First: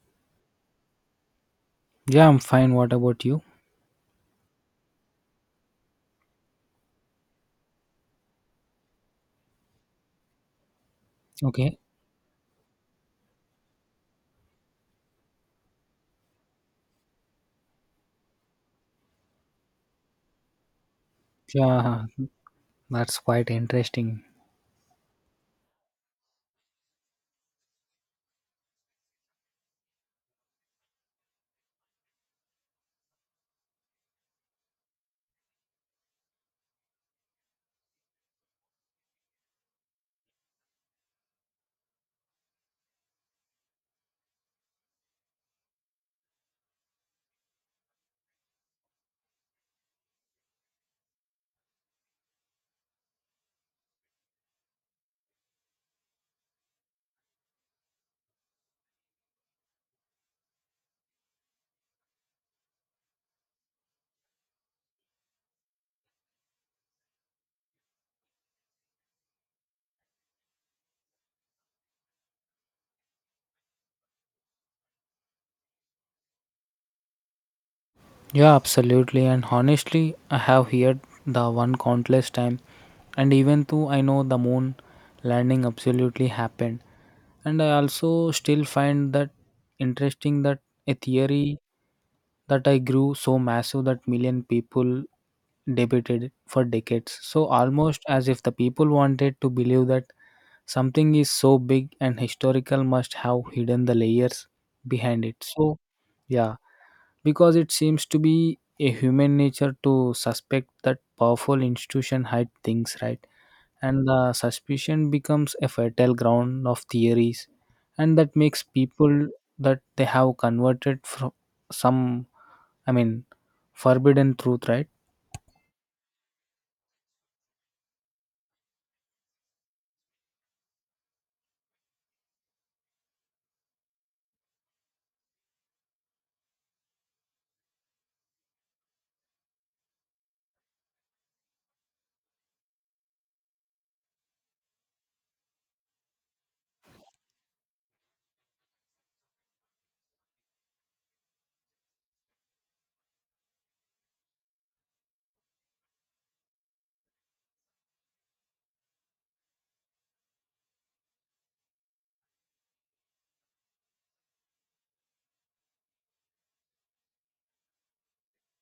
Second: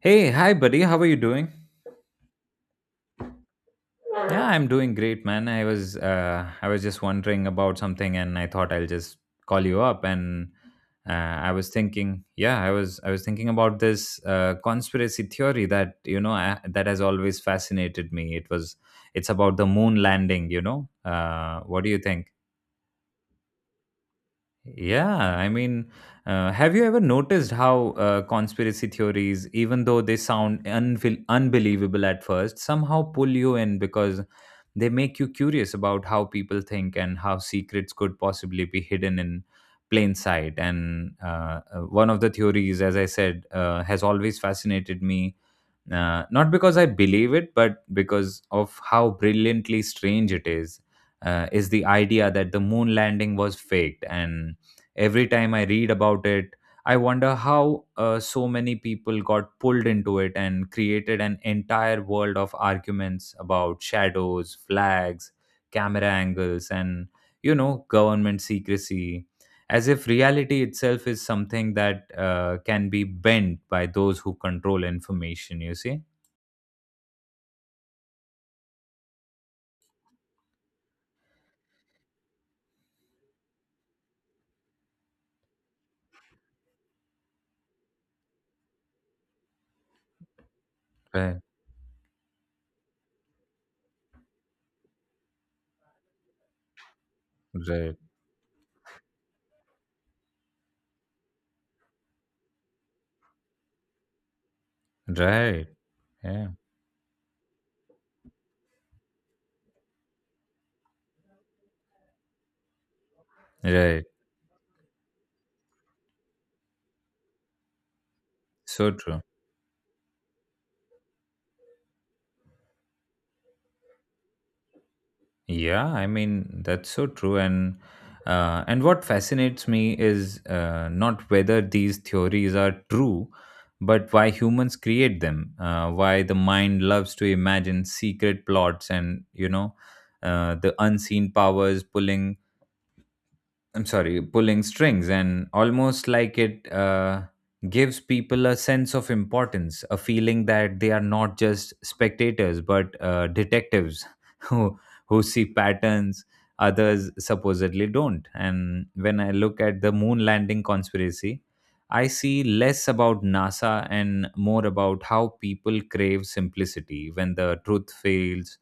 Hey, hi buddy. How are you doing? Yeah, I'm fine. What about you? Yeah, I'm doing great, man. I was just wondering about something and I thought I'll just call you up and I was Okay. thinking, yeah, I was thinking about this conspiracy theory that, you know, that has always fascinated me. It's about the moon landing, you know. What do you Yeah, think? that's quite interesting. Yeah, I mean, have you ever noticed how conspiracy theories, even though they sound unbelievable at first, somehow pull you in because they make you curious about how people think and how secrets could possibly be hidden in plain sight? And one of the theories, as I said, has always fascinated me not because I believe it, but because of how brilliantly strange it is. Is the idea that the moon landing was faked, and every time I read about it, I wonder how so many people got pulled into it and created an entire world of arguments about shadows, flags, camera angles, and, you know, government secrecy, as if reality itself is something that can be bent by those who control information, you see. Yeah, absolutely. And honestly, I have heard the one countless time, and even though I know the moon landing absolutely happened, and I also still find that interesting that a Right. theory that I grew so massive that million people debated it for decades. So Right. almost as if the people wanted to believe that something is so big and historical must have hidden the layers behind it, Right. so Yeah. yeah. Because it seems to be a human nature to suspect that powerful institution hide things, right? Right. And the suspicion becomes a fertile ground of theories, and that makes So true. people that they have converted from some, I mean, forbidden truth, right? Yeah, I mean, that's so true. And and what fascinates me is not whether these theories are true, but why humans create them, why the mind loves to imagine secret plots, and, you know, the unseen powers pulling, I'm sorry, pulling strings, and almost like it gives people a sense of importance, a feeling that they are not just spectators but detectives who who see patterns others supposedly don't. And when I look at the moon landing conspiracy, I see less about NASA and more about how people crave simplicity when the truth feels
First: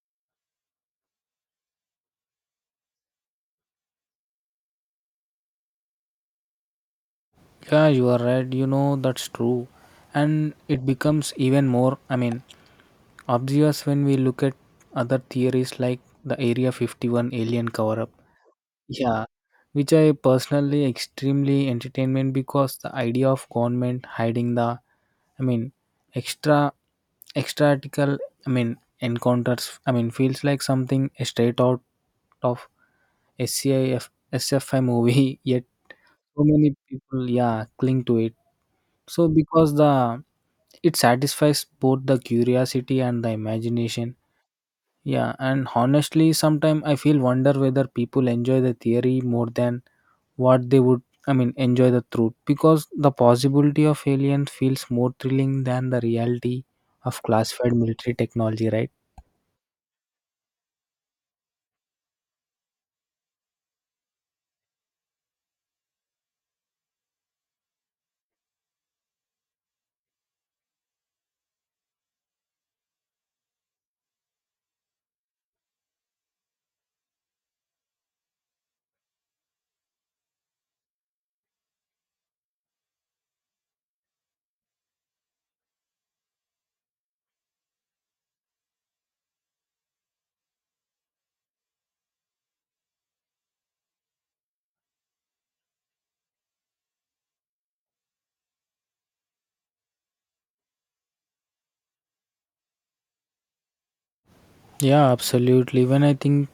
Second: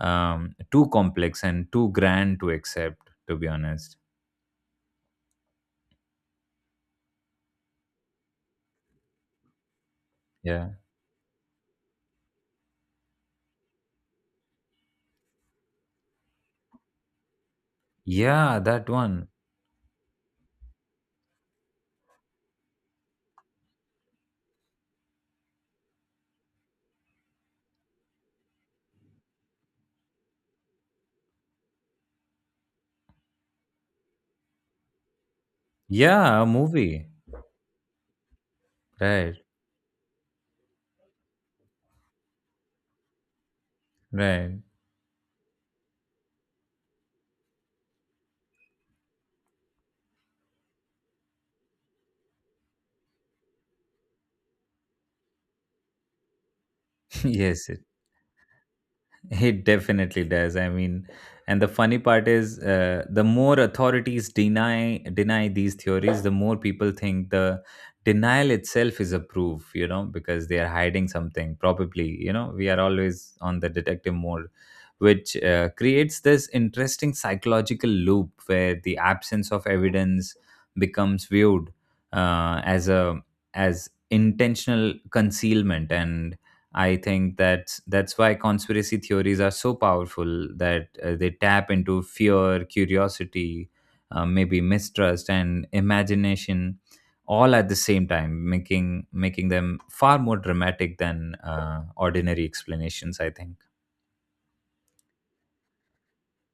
too complex and too grand to accept. To be honest, Yeah, you are right, you know, that's true. And yeah. it becomes even more, I mean, obvious when we look at other theories like the Area 51 alien cover up. Yeah, that Yeah, one. which I personally extremely entertainment because the idea of government hiding the, I mean, extra extratical, I mean, encounters, I mean, feels like something straight out of SCIF SFI movie yet Yeah, so a many movie. people, yeah, cling to it. So Right, because the, it satisfies both the curiosity and the imagination. right. Yeah, and honestly, sometimes I feel wonder whether people enjoy the theory more than what they would, I mean, enjoy the truth because the possibility of aliens feels more thrilling than the reality of Yes, classified yes. military technology, right? It definitely does. I mean, and the funny part is, the more authorities deny these theories, the more people think the denial itself is a proof. You know, because they are hiding something. Probably, you know, we are always on the detective mode, which creates this interesting psychological loop where the absence of evidence becomes viewed uh, as a as intentional concealment. And I think that's why conspiracy theories are so powerful, that they tap into fear, curiosity, maybe mistrust, and imagination, all at the same time, making them far more dramatic than ordinary explanations, I think. Yeah, absolutely. When I think,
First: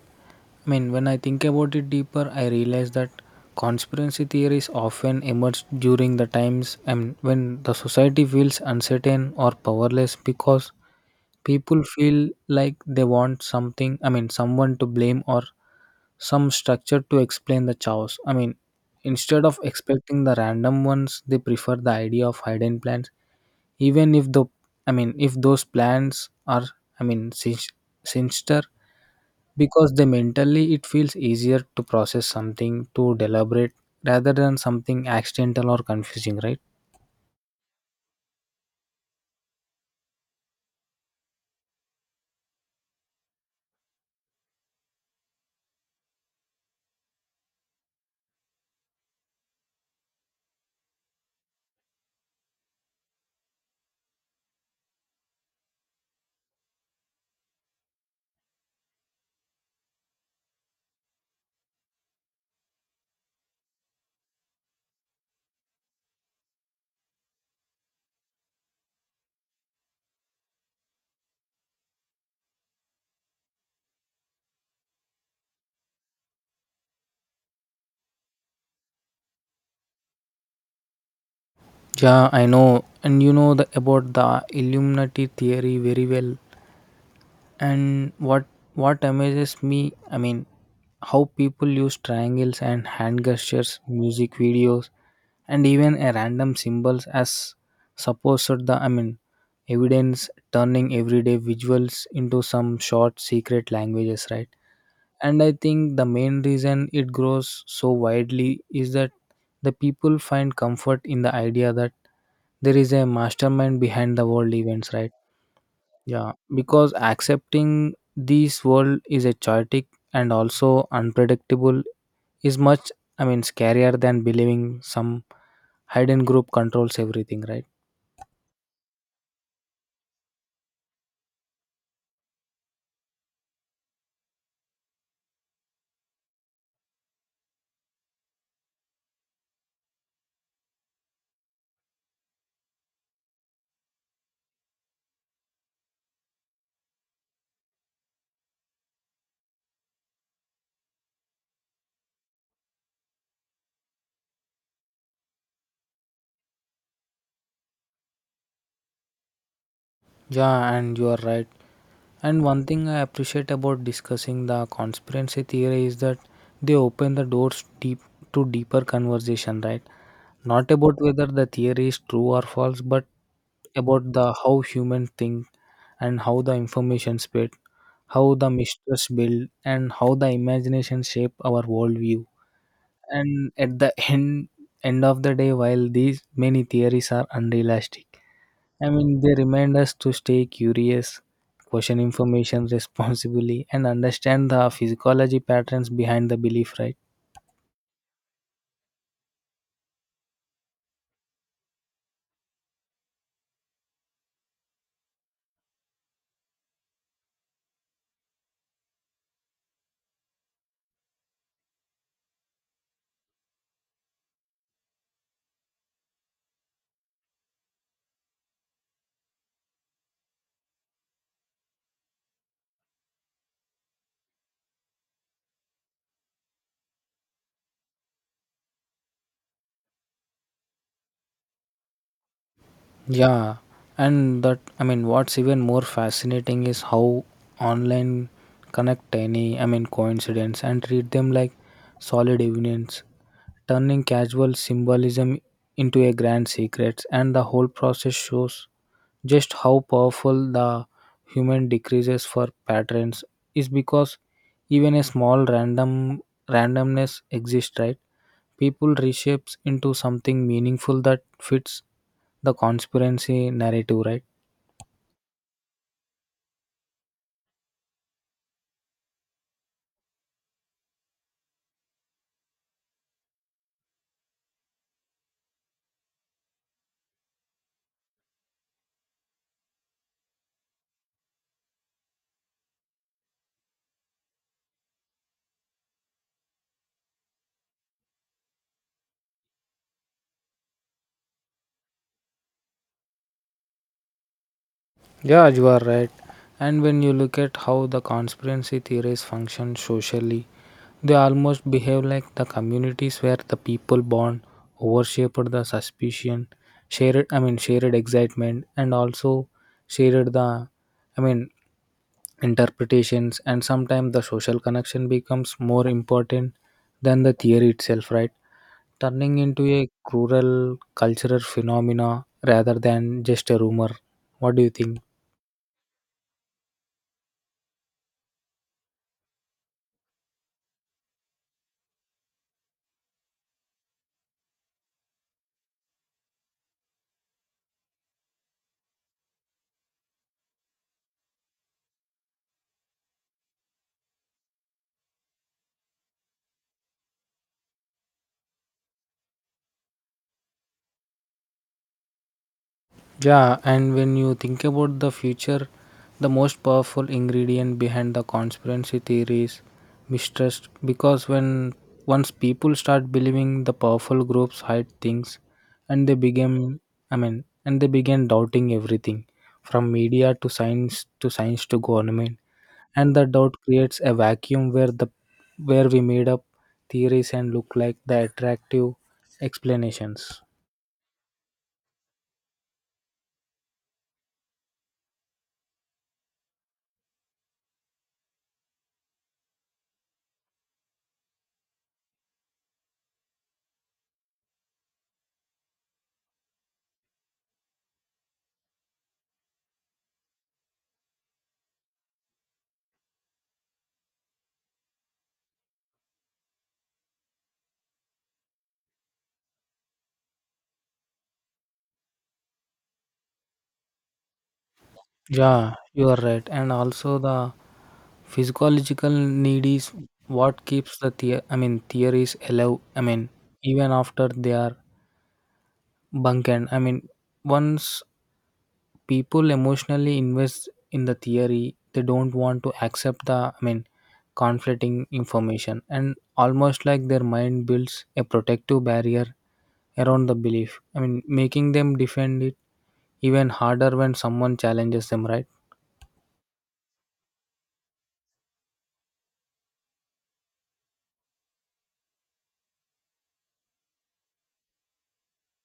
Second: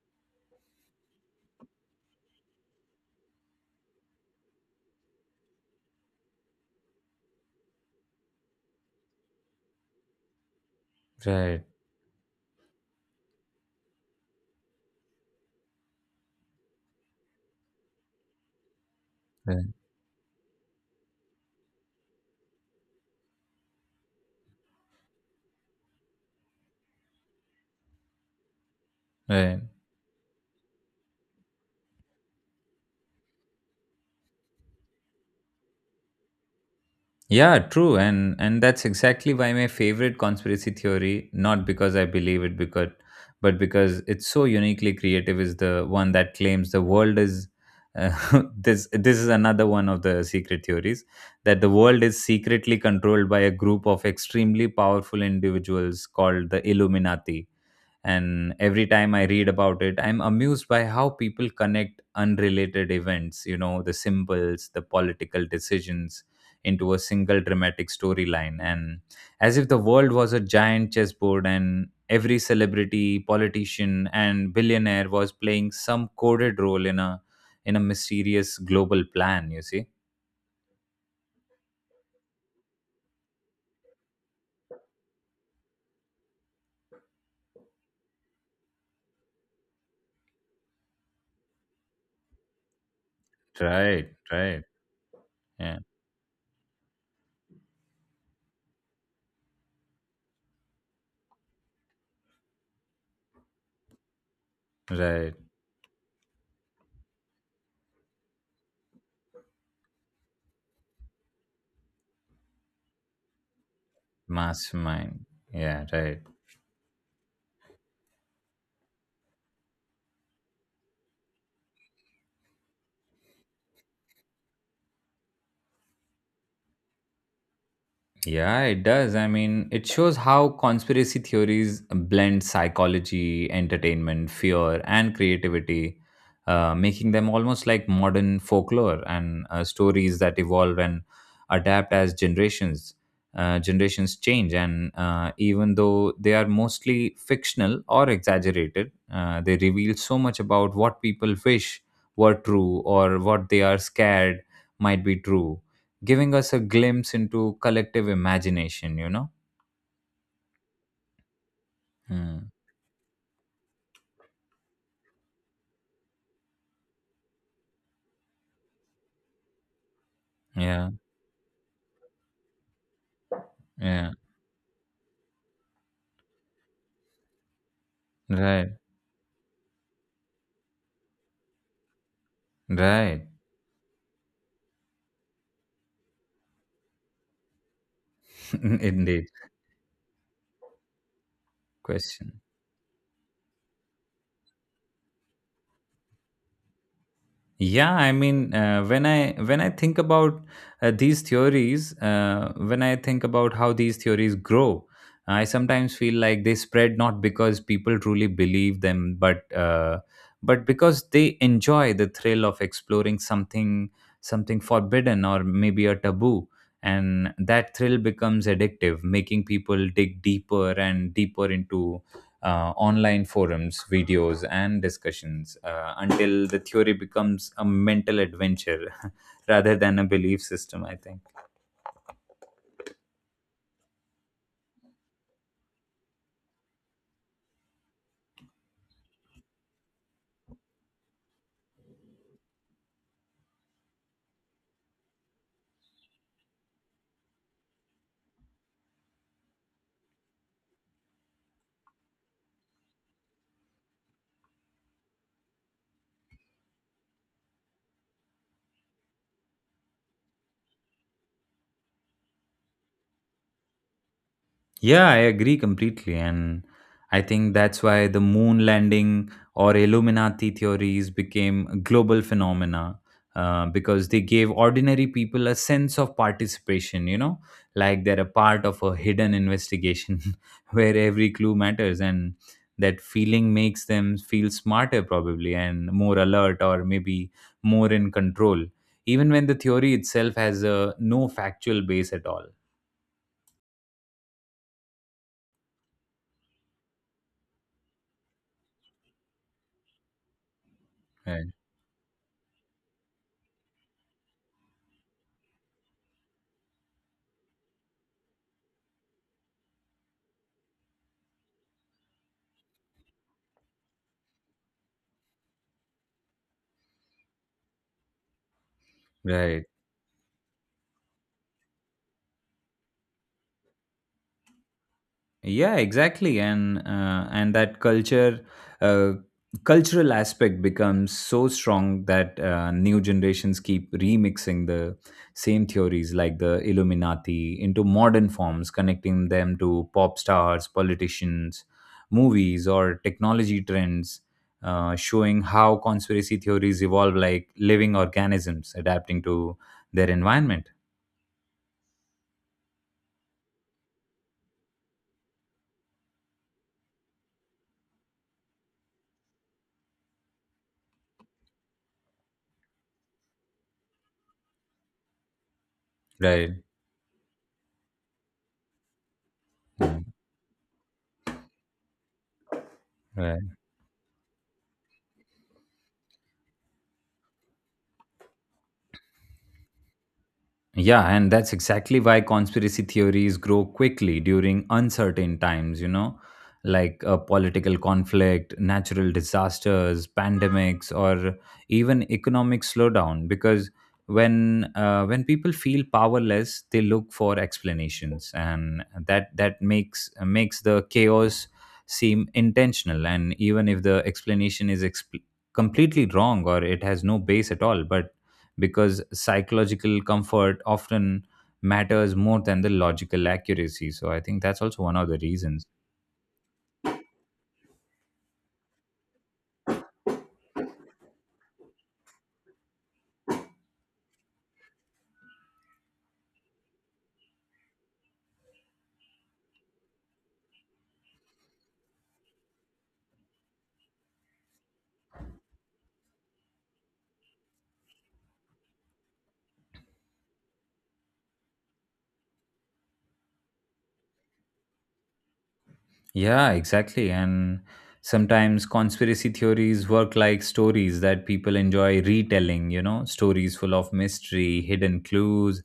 I mean, when I think about it deeper, I realize that conspiracy theories often emerge during the times and when the society feels uncertain or powerless because Right. people feel like they want something, I mean, someone to blame or some structure to explain the chaos. I mean, instead of Right. expecting the random ones, they prefer the idea of hidden plans, even if the, I mean, if those plans are, I mean, sinister, Right. because they mentally it feels easier to process something to deliberate rather than something accidental or confusing, right? Yeah, true. And that's exactly why my favorite conspiracy theory, not because I believe it, because but because it's so uniquely creative, is the one that claims the world is uh, this. This is another one of the secret theories, that the world is secretly controlled by a group of extremely powerful individuals called the Illuminati. And every time I read about it, I'm amused by how people connect unrelated events, you know, the symbols, the political decisions, into a single dramatic storyline, and as if the world was a giant chessboard and every celebrity, politician, and billionaire was playing some coded role in a mysterious global plan, you see. Yeah, I know, and you know the about the Illuminati theory very well. And what amazes me, I mean, how people use triangles and hand gestures, Right. music Right. videos, and Yeah. even a random symbols as supposed the, I mean, evidence turning everyday visuals into some short secret languages, right? Right. And I think the main reason it grows so widely is that the people find comfort in the idea that there is a mastermind behind the world events, right? Mastermind. Yeah. Right. Yeah, because accepting this world is a chaotic and also unpredictable is much, I mean, scarier than believing some hidden group controls everything, right? Yeah, it does. I mean, it shows how conspiracy theories blend psychology, entertainment, fear, and creativity, making them almost like modern folklore and stories that evolve and adapt as generations. Generations change, and even though they are mostly fictional or exaggerated, they reveal so much about what people wish were true or what they are scared might be true, giving us a glimpse into collective imagination, you know? Yeah, and you are right. And Hmm. one thing I appreciate about discussing the conspiracy theory is that they open the doors deep to deeper conversation, right? Not Yeah, about whether the theory is true or false, but about yeah, the how humans think and how the information spread, how the right, mistrust build, and how the imagination shape our worldview. right. And at the end of the day, while these many theories are unrealistic, I mean, Indeed. they remind us to stay curious, question Question. information responsibly, and understand the physiology patterns behind the belief, right? Yeah, I mean, when I think about these theories, when I think about how these theories grow, I sometimes feel like they spread not because people truly believe them, but because they enjoy the thrill of exploring something, something forbidden, or maybe a taboo, and that thrill becomes addictive, making people dig deeper and deeper into online forums, videos, and discussions, until the theory becomes a mental adventure rather than a belief system, I think. Yeah, and that, I mean, what's even more fascinating is how online connect any, I mean, coincidence and treat them like solid evidence, turning casual symbolism into a grand secret, and the whole process shows just how powerful the human decreases for patterns is because even a small randomness exists, right? People reshapes into something meaningful that fits the conspiracy narrative, right? Yeah, I agree completely. And I think that's why the moon landing or Illuminati theories became global phenomena, because they gave ordinary people a sense of participation, you know, like they're a part of a hidden investigation where every clue matters. And that feeling makes them feel smarter, probably, and more alert, or maybe more in control, even when the theory itself has no factual base at all. Yeah, you are right. And when you look at how the conspiracy theories function socially, they Right. almost behave like the communities where the people born overshaped the suspicion, shared I mean shared excitement and also shared the, I mean, interpretations, and sometimes the social connection becomes more important than the theory itself, right? Turning Right. into a cruel cultural phenomena rather than just a rumor. What do you think? Yeah, exactly. And that culture uh, cultural aspect becomes so strong that new generations keep remixing the same theories like the Illuminati into modern forms, connecting them to pop stars, politicians, movies, or technology trends, showing how conspiracy theories evolve like living organisms adapting to their environment. Yeah, and when you think about the future, the most powerful ingredient behind the conspiracy theory is mistrust because when once people start believing the powerful groups hide things and they Right. begin and they begin doubting everything from Mm. media to science to government, and the Right. doubt creates a vacuum where the where we made up theories and look like the attractive explanations. Yeah, and that's exactly why conspiracy theories grow quickly during uncertain times, you know, like a political conflict, natural disasters, pandemics, or even economic slowdown. Because when people feel powerless, they look for explanations, and that makes the chaos seem intentional. And even if the explanation is completely wrong, or it has no base at all, but because psychological comfort often matters more than the logical accuracy. So I think that's also one of the Yeah, reasons. you are right, and also the physiological need is what keeps the, I mean, theories alive, I mean, even after they are bunkened, I mean, once people emotionally invest in the theory they don't want to accept the, I mean, conflicting information, and almost like their mind builds a protective barrier around the belief. I mean, making them defend it even harder when someone challenges them, right? Yeah, exactly. And sometimes conspiracy theories work like stories that people enjoy retelling, you know, stories full of mystery, hidden clues,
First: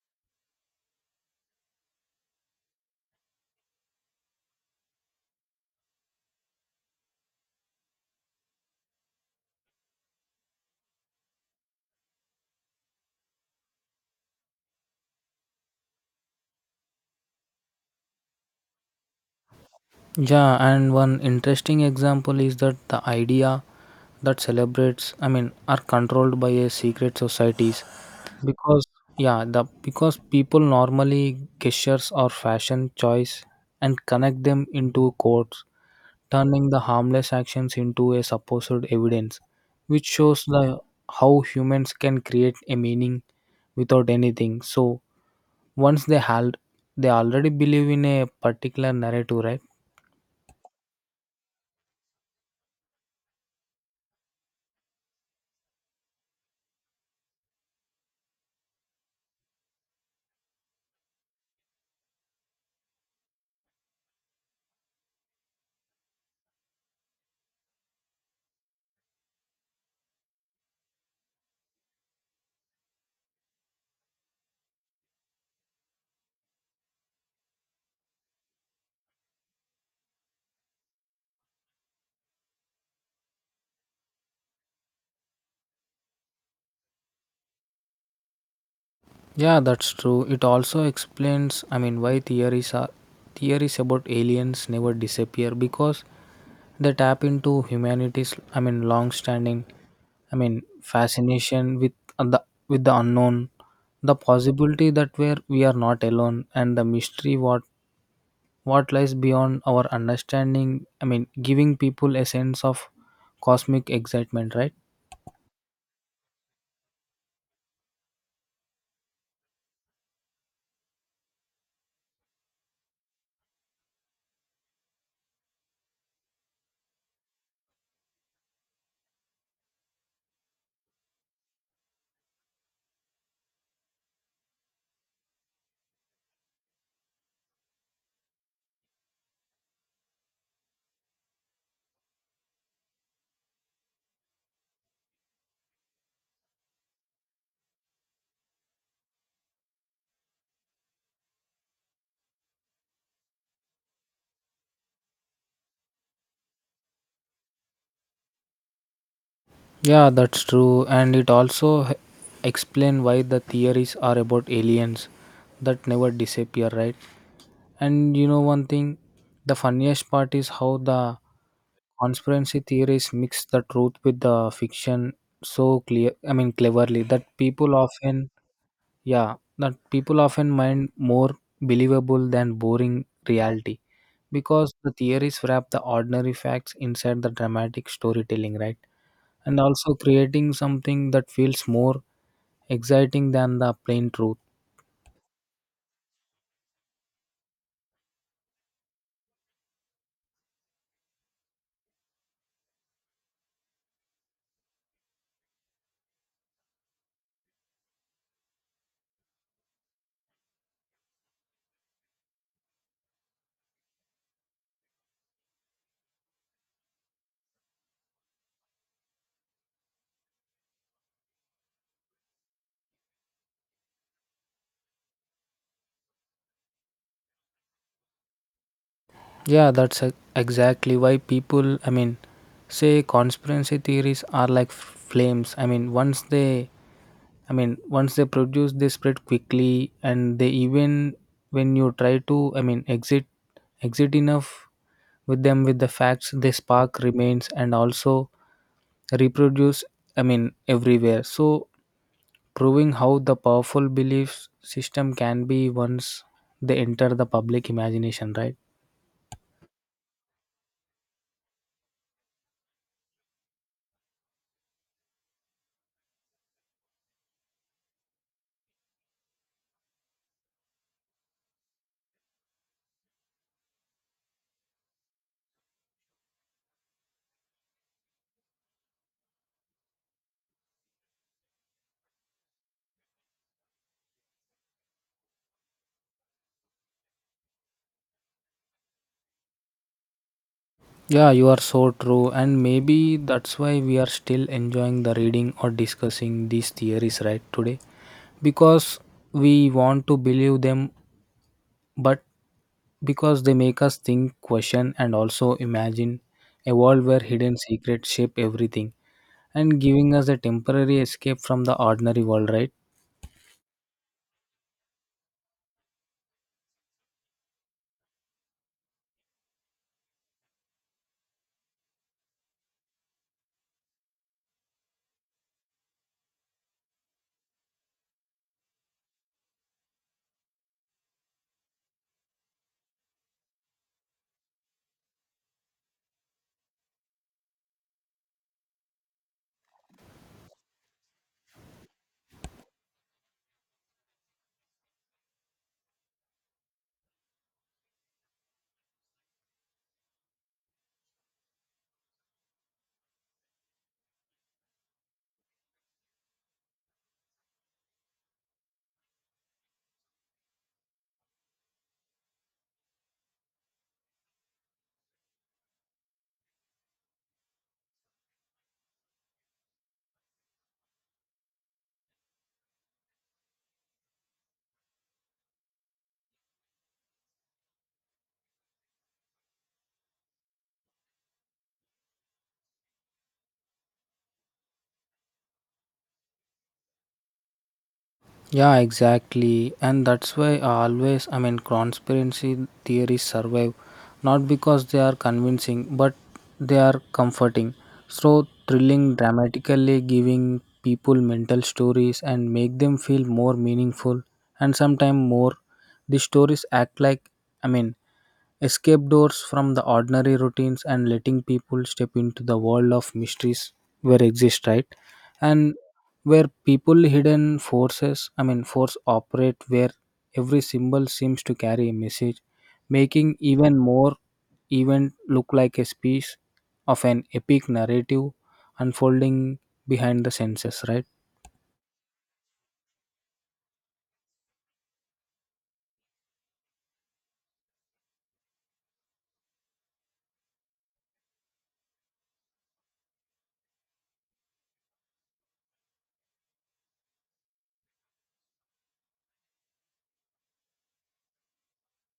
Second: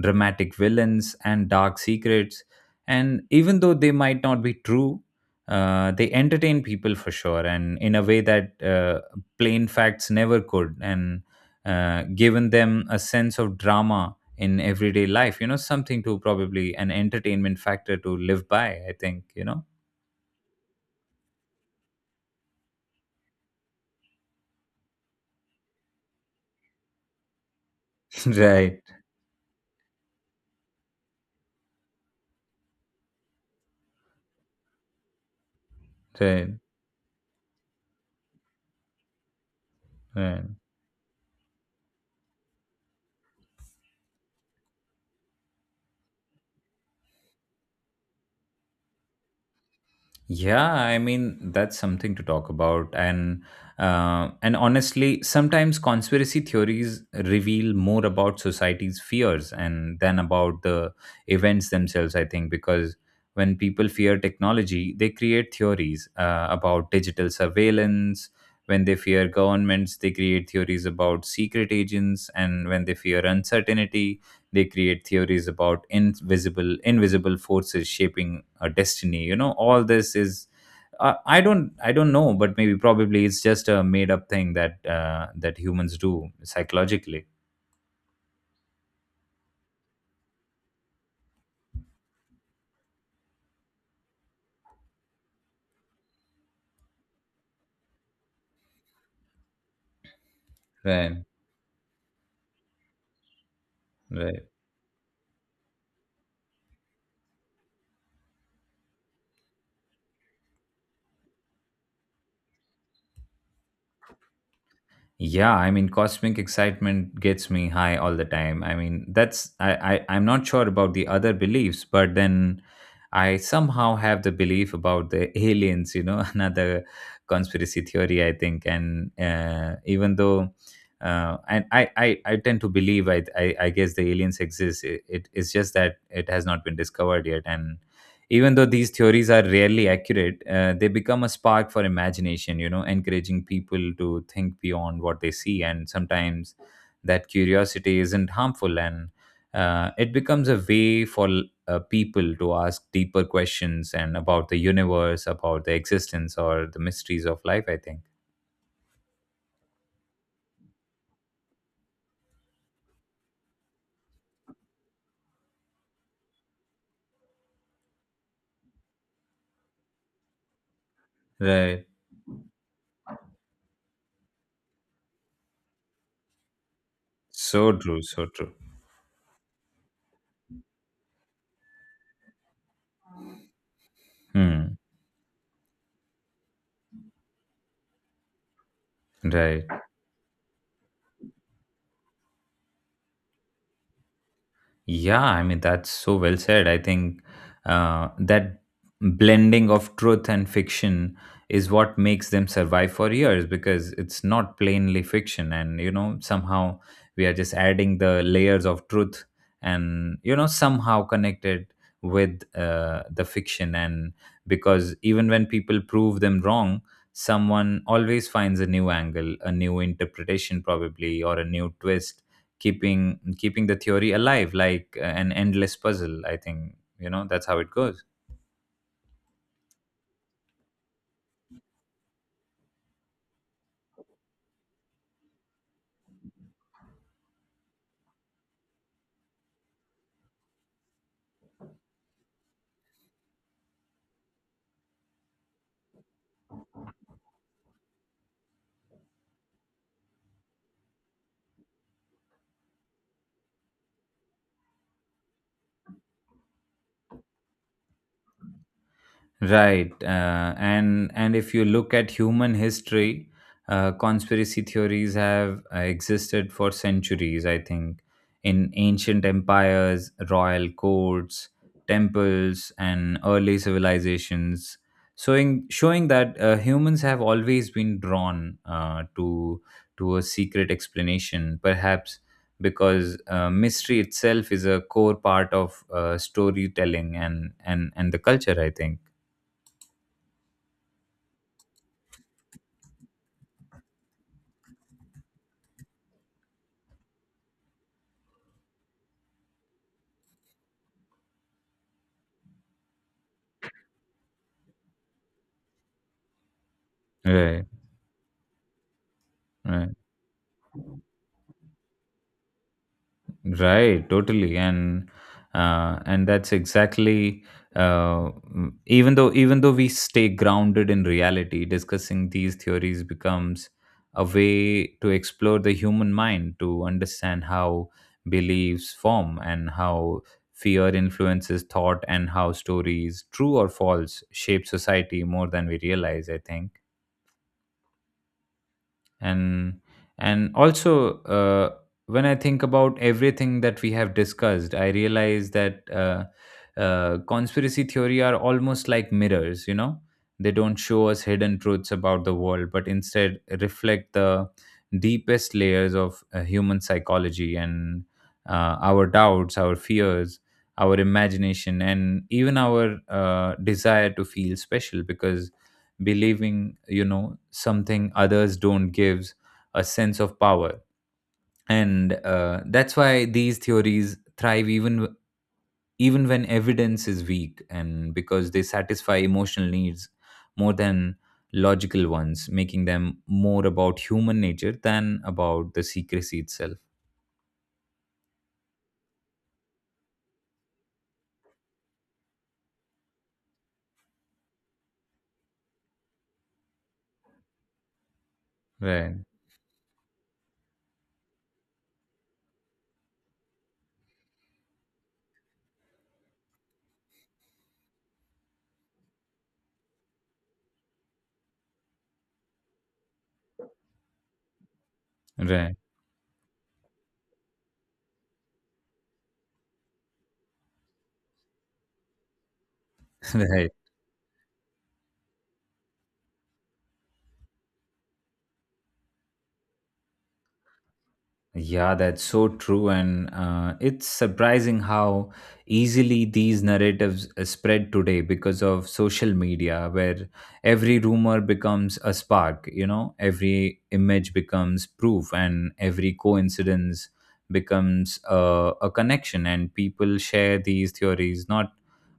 dramatic villains, and dark secrets. And even though they might not be true, they entertain people for sure, and in a way that plain facts never could, and given them a sense of drama in everyday life, you know, something to probably an entertainment factor to live by, I think, you know. Yeah, and one interesting example is that the idea that celebrates, I mean, are controlled by a secret societies Right, because yeah the because people normally gestures or fashion choice and connect them into codes, right, turning the harmless actions into a supposed evidence, which shows right. the how humans can create a meaning without anything, so once they held they already believe in a particular narrative, right? Yeah, I mean, that's something to talk about. And honestly, sometimes conspiracy theories reveal more about society's fears and than about the events themselves, I think. Because when people fear technology, they create theories about digital surveillance. When they fear governments, they create theories about secret agents, and when they fear uncertainty, they create theories about invisible forces shaping our destiny. You know, all this is, I don't know, but maybe probably it's just a made up thing that humans do psychologically. Yeah, that's true. It also explains, I mean, why theories about aliens never disappear because they tap into humanity's, I mean, long-standing, I mean, Right. fascination the with the unknown, the Right. possibility that where we are not alone, and the mystery what lies beyond our understanding. I mean, giving people a sense of cosmic excitement, right? Yeah, I mean, cosmic excitement gets me high all the time. I mean, that's, I'm not sure about the other beliefs, but then I somehow have the belief about the aliens. You know, another conspiracy theory, I think. And even though, and I tend to believe, I guess the aliens exist. It's just that it has not been discovered yet. And even though these theories are rarely accurate, they become a spark for imagination, you know, encouraging people to think beyond what they see. And sometimes that curiosity isn't harmful, and it becomes a way for people to ask deeper questions and about the universe, about the existence or the mysteries of life, I think. Yeah, that's true, and it also explain why the theories are about aliens that never disappear, right? And you know one thing, the funniest part is how the Right. conspiracy theories mix the truth with the fiction so clear. I mean, cleverly that So people true. So often, true. yeah, that people often mind more believable than boring reality because Hmm. the theories wrap the ordinary facts inside the dramatic storytelling, right? And Right. also creating something that feels more exciting than the plain truth. Yeah, I mean, that's so well said. I think that blending of truth and fiction is what makes them survive for years, because it's not plainly fiction. And, you know, somehow we are just adding the layers of truth and, you know, somehow connected with the fiction. And because even when people prove them wrong, someone always finds a new angle, a new interpretation, probably, or a new twist, keeping the theory alive like an endless puzzle, I think, you know, that's how it goes. Yeah, that's exactly why people, I mean, say conspiracy theories are like flames. I mean, once they produce, they spread quickly, and they even when you try to, I mean, exit enough with them with the facts, the spark remains and also reproduce. I mean, everywhere. So proving how the powerful belief system can be once they enter the public imagination, right? Right, and if you look at human history, conspiracy theories have existed for centuries, I think, in ancient empires, royal courts, temples, and early civilizations, showing that humans have always been drawn to a secret explanation, perhaps because mystery itself is a core part of storytelling and and the culture, I think. Yeah, you are so true, and maybe that's why we are still enjoying the reading or discussing these theories right today because we want to believe them, but because they make us think, question, and also imagine a world where hidden Right, secrets shape everything and right, giving us a temporary escape from the ordinary world, right? right, totally. And that's exactly, even though we stay grounded in reality, discussing these theories becomes a way to explore the human mind, to understand how beliefs form, and how fear influences thought, and how stories, true or false, shape society more than we realize. I think. And and also When I think about everything that we have discussed, I realize that conspiracy theory are almost like mirrors. They don't show us hidden truths about the world, but instead reflect the deepest layers of human psychology and our doubts, our fears, our imagination, and even our desire to feel special, because believing something others don't gives a sense of power. And That's why these theories thrive even when evidence is weak, and because they satisfy emotional needs more than logical ones, making them more about human nature than about the secrecy itself. Yeah, exactly. And that's why I always, I mean, conspiracy theories survive not because they are convincing, but they are comforting. So thrilling, Right. dramatically giving people mental stories and make them feel more meaningful and sometimes more. The stories act like, I mean, escape doors from the ordinary routines and letting people step into the world of mysteries where exist, right? And Right. where people hidden forces, I mean, force operate where every symbol seems to carry a message, making Right. even more event look like a piece of an epic narrative unfolding behind the senses, right? Yeah, that's so true. And it's surprising how easily these narratives spread today because of social media, where every rumor becomes a spark, every image becomes proof, and every coincidence becomes a connection. And people share these theories not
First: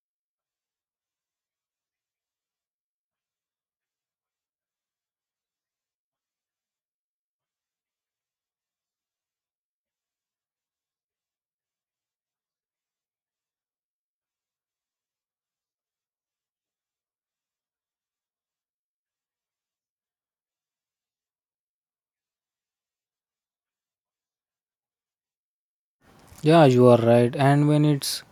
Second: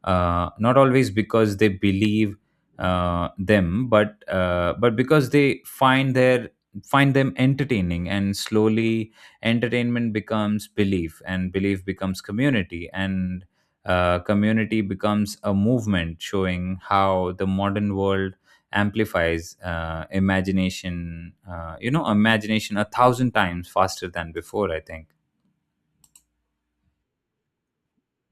uh, not always because they believe them, but because they find them entertaining, and slowly entertainment becomes belief, and belief becomes community, and community becomes a movement, showing how the modern world amplifies imagination, imagination a thousand times faster than before, I think. Yeah, you are right. And when it's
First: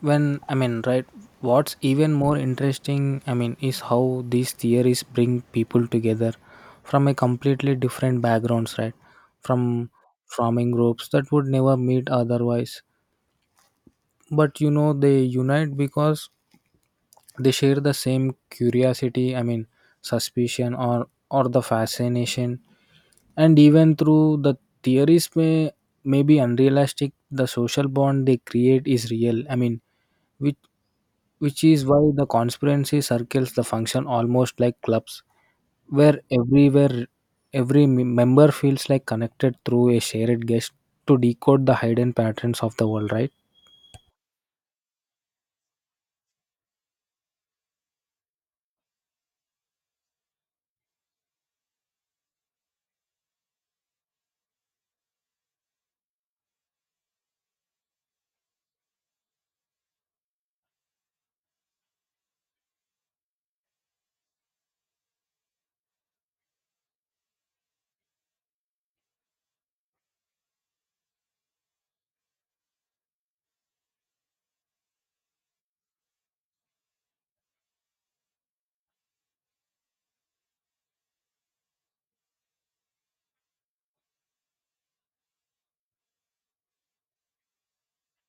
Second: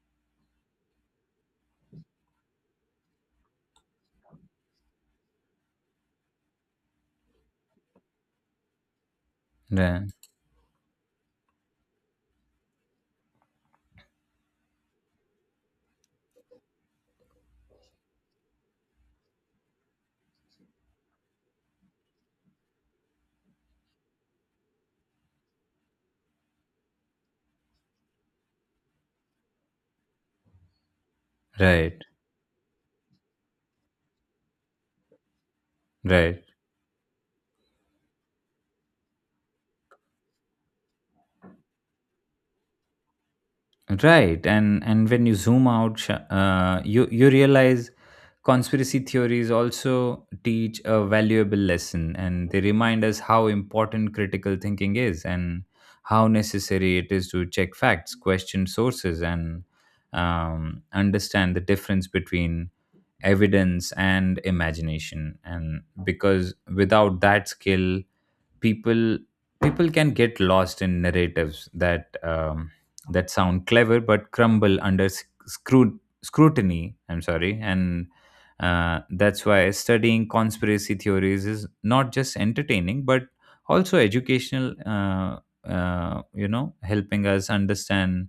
when, I mean, right, what's even more interesting, I mean, is how these theories bring people together from a completely different backgrounds, right? From Right. farming groups that would never meet otherwise, but you know they unite because they share the same curiosity, I mean, suspicion or the fascination, and even through the theories may be unrealistic the social bond they create is real, I mean, which which is why Right. the conspiracy circles the function almost like clubs where Right. everywhere every member feels like connected through a shared guest to decode the hidden patterns of the world, right? Right, and when you zoom out, you realize conspiracy theories also teach a valuable lesson, and they remind us how important critical thinking is, and how necessary it is to check facts, question sources, and understand the difference between evidence and imagination. And because without that skill, people people can get lost in narratives that that sound clever but crumble under scrutiny. I'm sorry. And That's why studying conspiracy theories is not just entertaining, but also educational, helping us understand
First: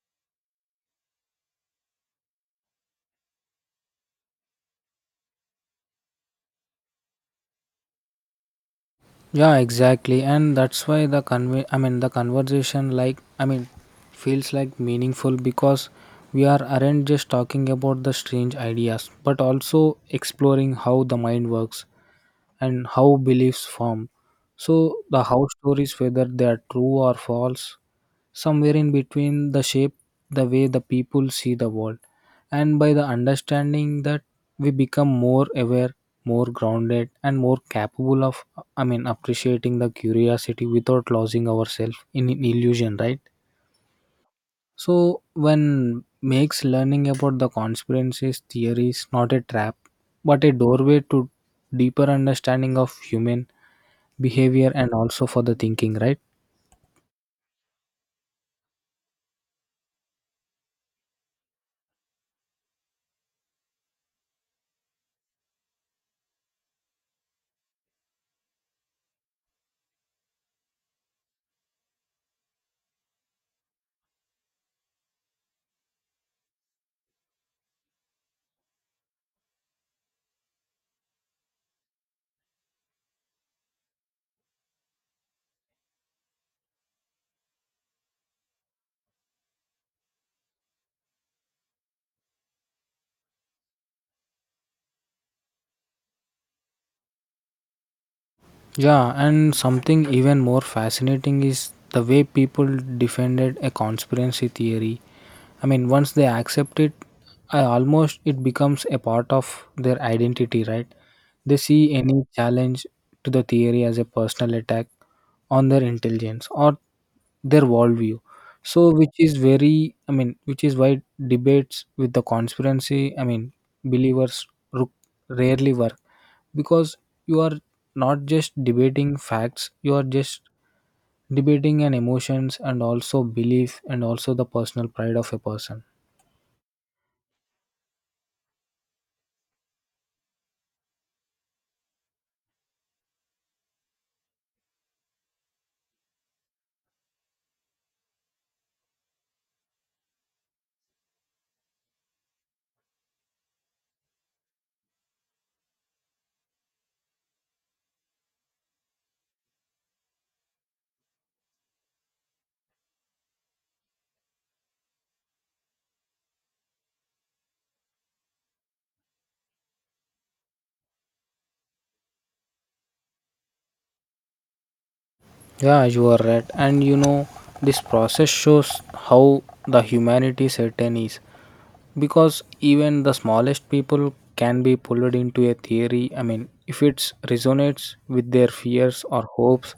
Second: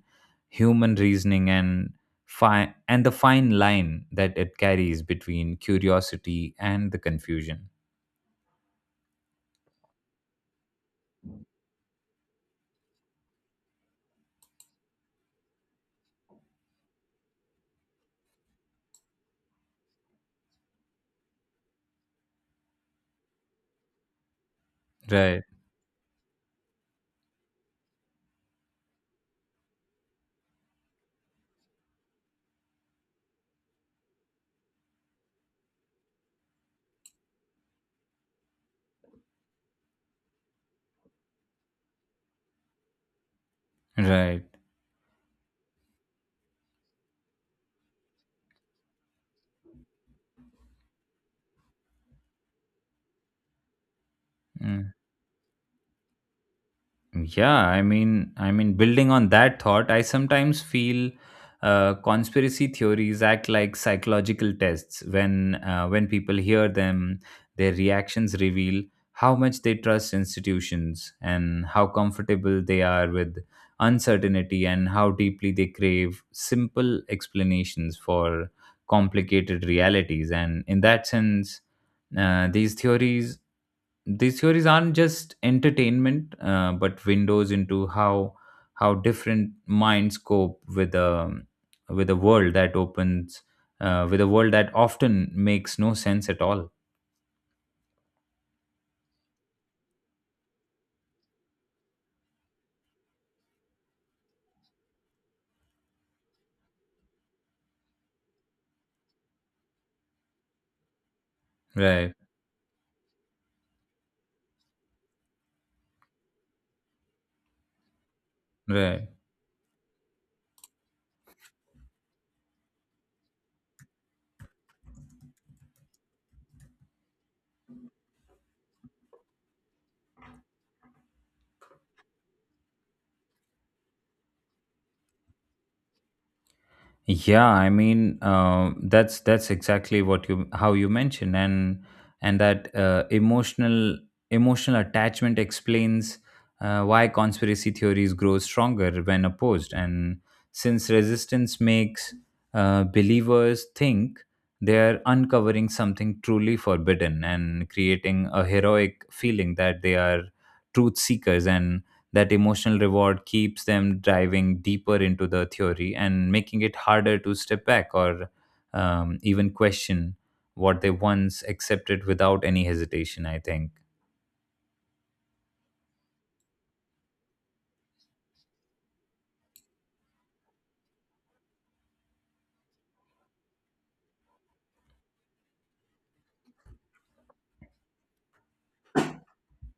human reasoning and the fine line that it carries between curiosity and the confusion. Yeah, exactly, and that's why the I mean the conversation like, I mean, feels like meaningful because we are aren't just talking about the strange ideas, but also exploring how the mind works and how beliefs form. So the Right. how stories, whether they are true or false, somewhere in between, the shape the way the people see the world. And by the understanding that we become more aware, more grounded, and more capable of, I mean, appreciating the curiosity without losing ourselves in an illusion, right? Right. So when makes learning about the conspiracies theories not a trap, but a doorway to deeper understanding of human behavior and Mm. also for the thinking, right? Yeah, building on that thought, I sometimes feel conspiracy theories act like psychological tests. When people hear them, their reactions reveal how much they trust institutions, and how comfortable they are with uncertainty, and how deeply they crave simple explanations for complicated realities. And in that sense, uh, these theories these theories aren't just entertainment, but windows into how different minds cope with a world that opens with a world that often makes no sense at all. Yeah, and something even more fascinating is the way people defended a conspiracy theory. I mean, once they accept it, I almost it becomes a part of their identity, right? They see Right. any challenge to the theory as a personal attack on their intelligence or their worldview. So, Right. which is very, I mean, which is why debates with the conspiracy, I mean, believers rarely work because you are not just debating facts, you are just debating an emotions and also belief and also the personal pride of a person. Yeah, I mean that's exactly what you how you mentioned, and that emotional attachment explains why conspiracy theories grow stronger when opposed, and since resistance makes believers think they are uncovering something truly forbidden, and creating a heroic feeling that they are truth seekers, and that emotional reward keeps them diving deeper into the theory, and making it harder to step back or even question what they once accepted without any hesitation, I think. Yeah, you are right, and you know this process shows how the humanity certain is because even the smallest people can be pulled into a theory, I mean, if it resonates with their fears or hopes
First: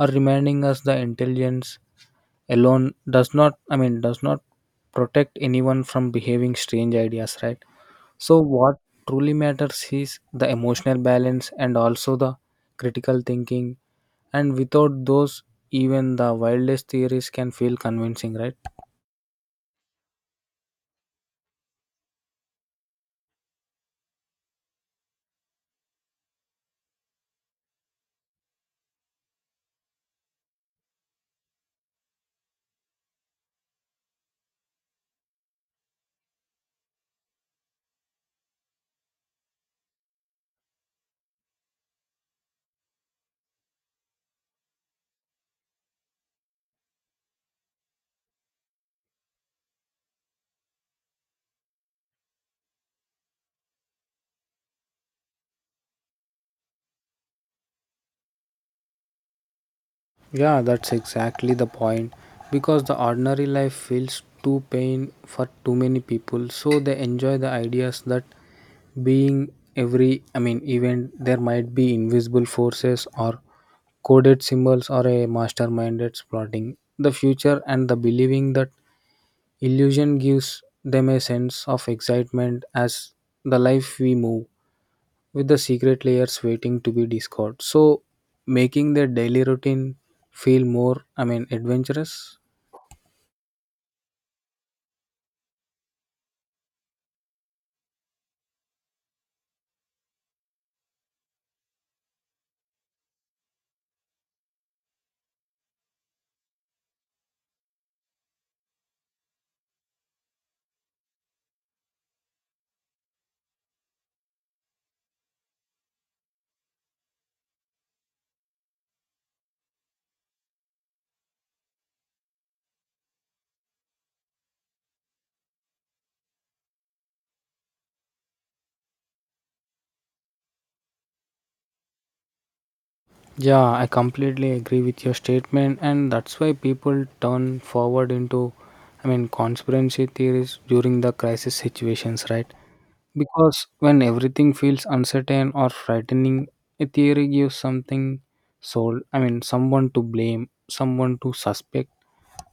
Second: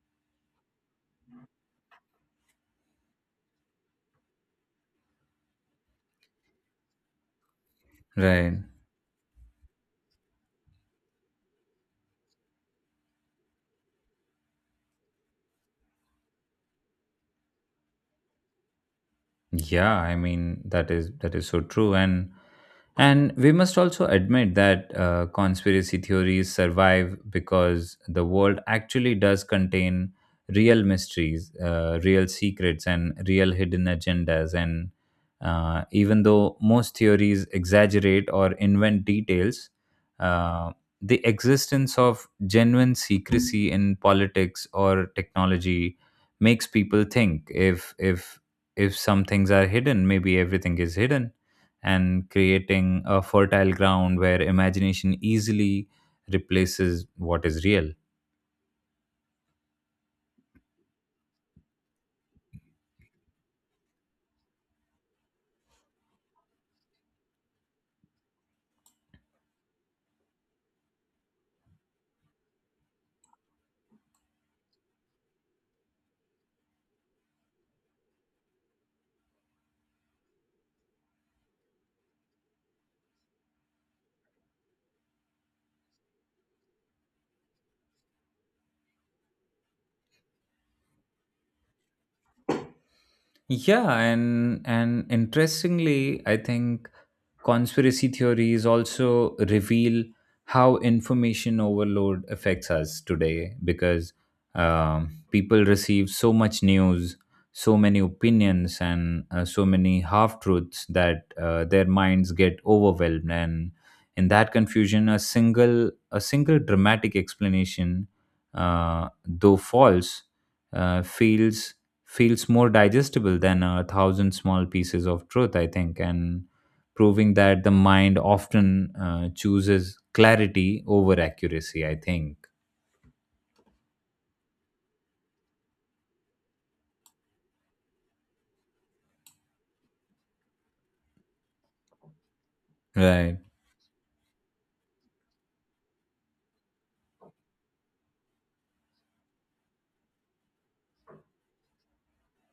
or reminding us the intelligence alone does not protect anyone from behaving strange ideas, right? So Right. what truly matters is the emotional balance and also the critical thinking, and without those even the wildest theories can feel convincing, right? Yeah, I mean that is so true. And we must also admit that conspiracy theories survive because the world actually does contain real mysteries, real secrets, and real hidden agendas. And even though most theories exaggerate or invent details, uh, the existence of genuine secrecy in politics or technology makes people think if some things are hidden, maybe everything is hidden, and creating a fertile ground where imagination easily replaces what is real. Yeah, that's exactly the point. Because the ordinary life feels too pain for too many people, so they enjoy the ideas that being every, I mean, event there might be invisible forces or coded symbols or a masterminded plotting the future, and the believing that illusion gives them a sense of excitement as the life we move with the secret layers waiting to be discovered. So, making their daily routine feel more, I mean, adventurous. Yeah, and interestingly, I think conspiracy theories also reveal how information overload affects us today because people receive so much news, so many opinions, and so many half truths that their minds get overwhelmed, and in that confusion, a single dramatic explanation, though false, uh, feels feels more digestible than a thousand small pieces of truth, I think, and proving that the mind often chooses clarity over accuracy, I think. Yeah, I completely agree with your statement, and that's why people turn forward into, I mean, conspiracy theories during the crisis situations, right? Right. Because when everything feels uncertain or frightening, a theory gives something sold, I mean, someone to blame, someone to suspect,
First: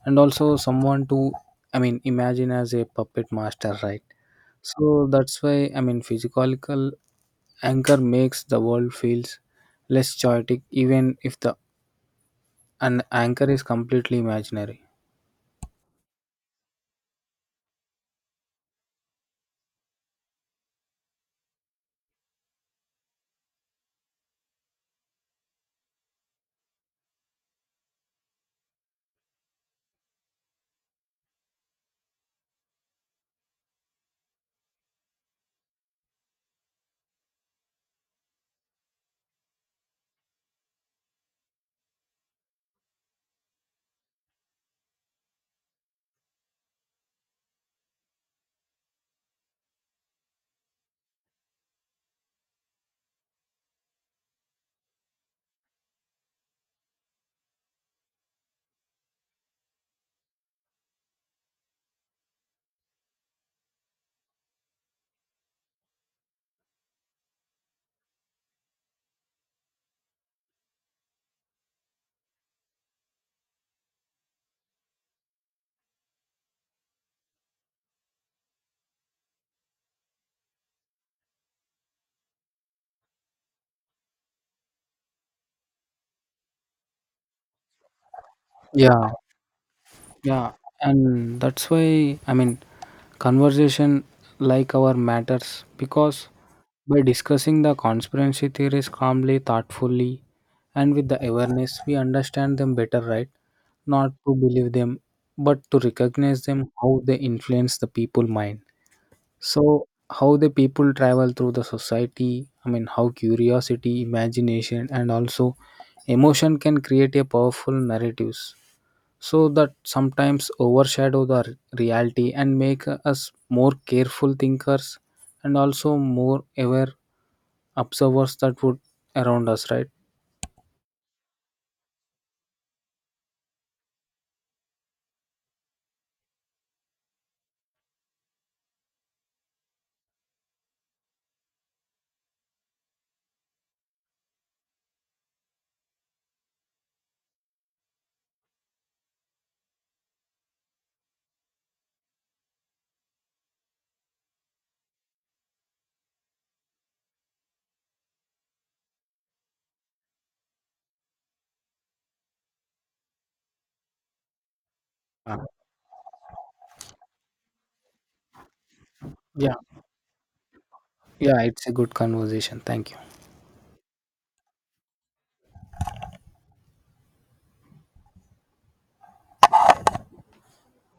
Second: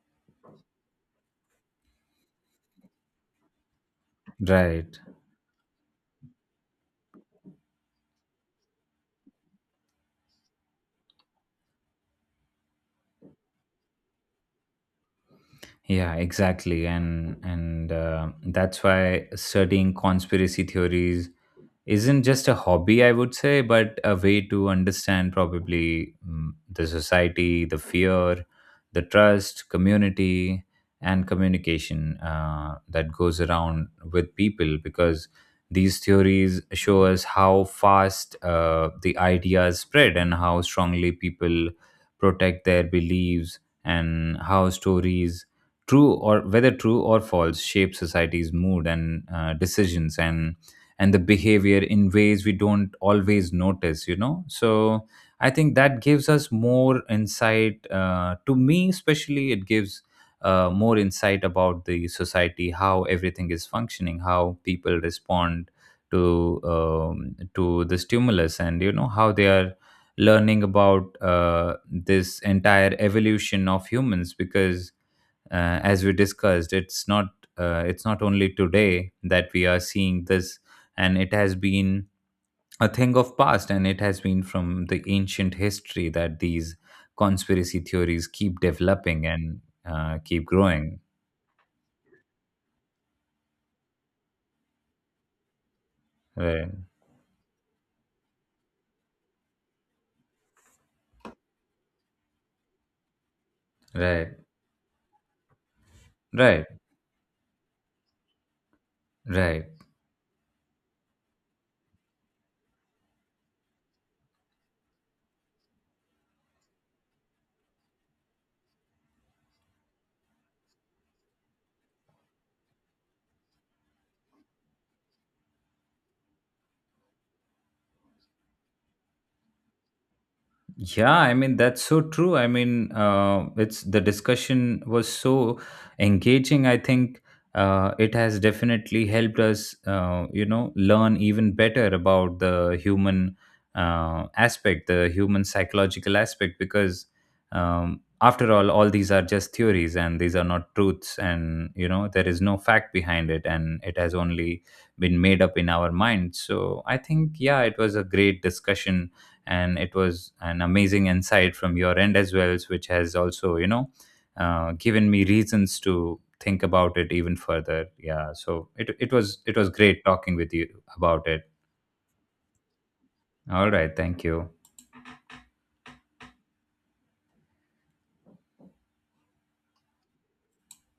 and also someone to, I mean, imagine as a puppet master, right? Right. So that's why, I mean, physical anchor makes the world feels less chaotic even if the an anchor is completely imaginary. Yeah, exactly. And that's why studying conspiracy theories isn't just a hobby, I would say, but a way to understand probably the society, the fear, the trust, community, and communication that goes around with people, because these theories show us how fast the ideas spread, and how strongly people protect their beliefs, and how stories true or whether true or false shape society's mood and decisions and the behavior in ways we don't always notice. So I think that gives us more insight, to me especially it gives more insight about the society, how everything is functioning, how people respond to the stimulus, and how they are learning about this entire evolution of humans, because as we discussed it's not only today that we are seeing this, and it has been a thing of past, and it has been from the ancient history that these conspiracy theories keep Yeah, developing and keep yeah growing. and that's why, I mean, conversation like our matters because Right. by discussing the conspiracy theories calmly, thoughtfully, and with the awareness, we understand them better, right? Not to Right. believe them, but to recognize Right. them, how they influence the people mind. Right. So, how the people travel through the society, I mean, how curiosity, imagination, and also emotion can create a powerful narratives so that sometimes overshadow the reality and make us more careful thinkers and also more aware observers that would around us, right? Yeah, I mean that's so true. I mean, it's the discussion was so engaging. I think it has definitely helped us, learn even better about the human aspect, the human psychological aspect, because after all these are just theories and these are not truths, and you know, there is no fact behind it, and it has only been made up in our minds. So I think, yeah, it was a great discussion, and it was an amazing insight from your end as well, which has also given me Uh, reasons to think about it even further. Yeah, so yeah, it was great talking with you about yeah, it. it's a good conversation, thank you. All right, thank you.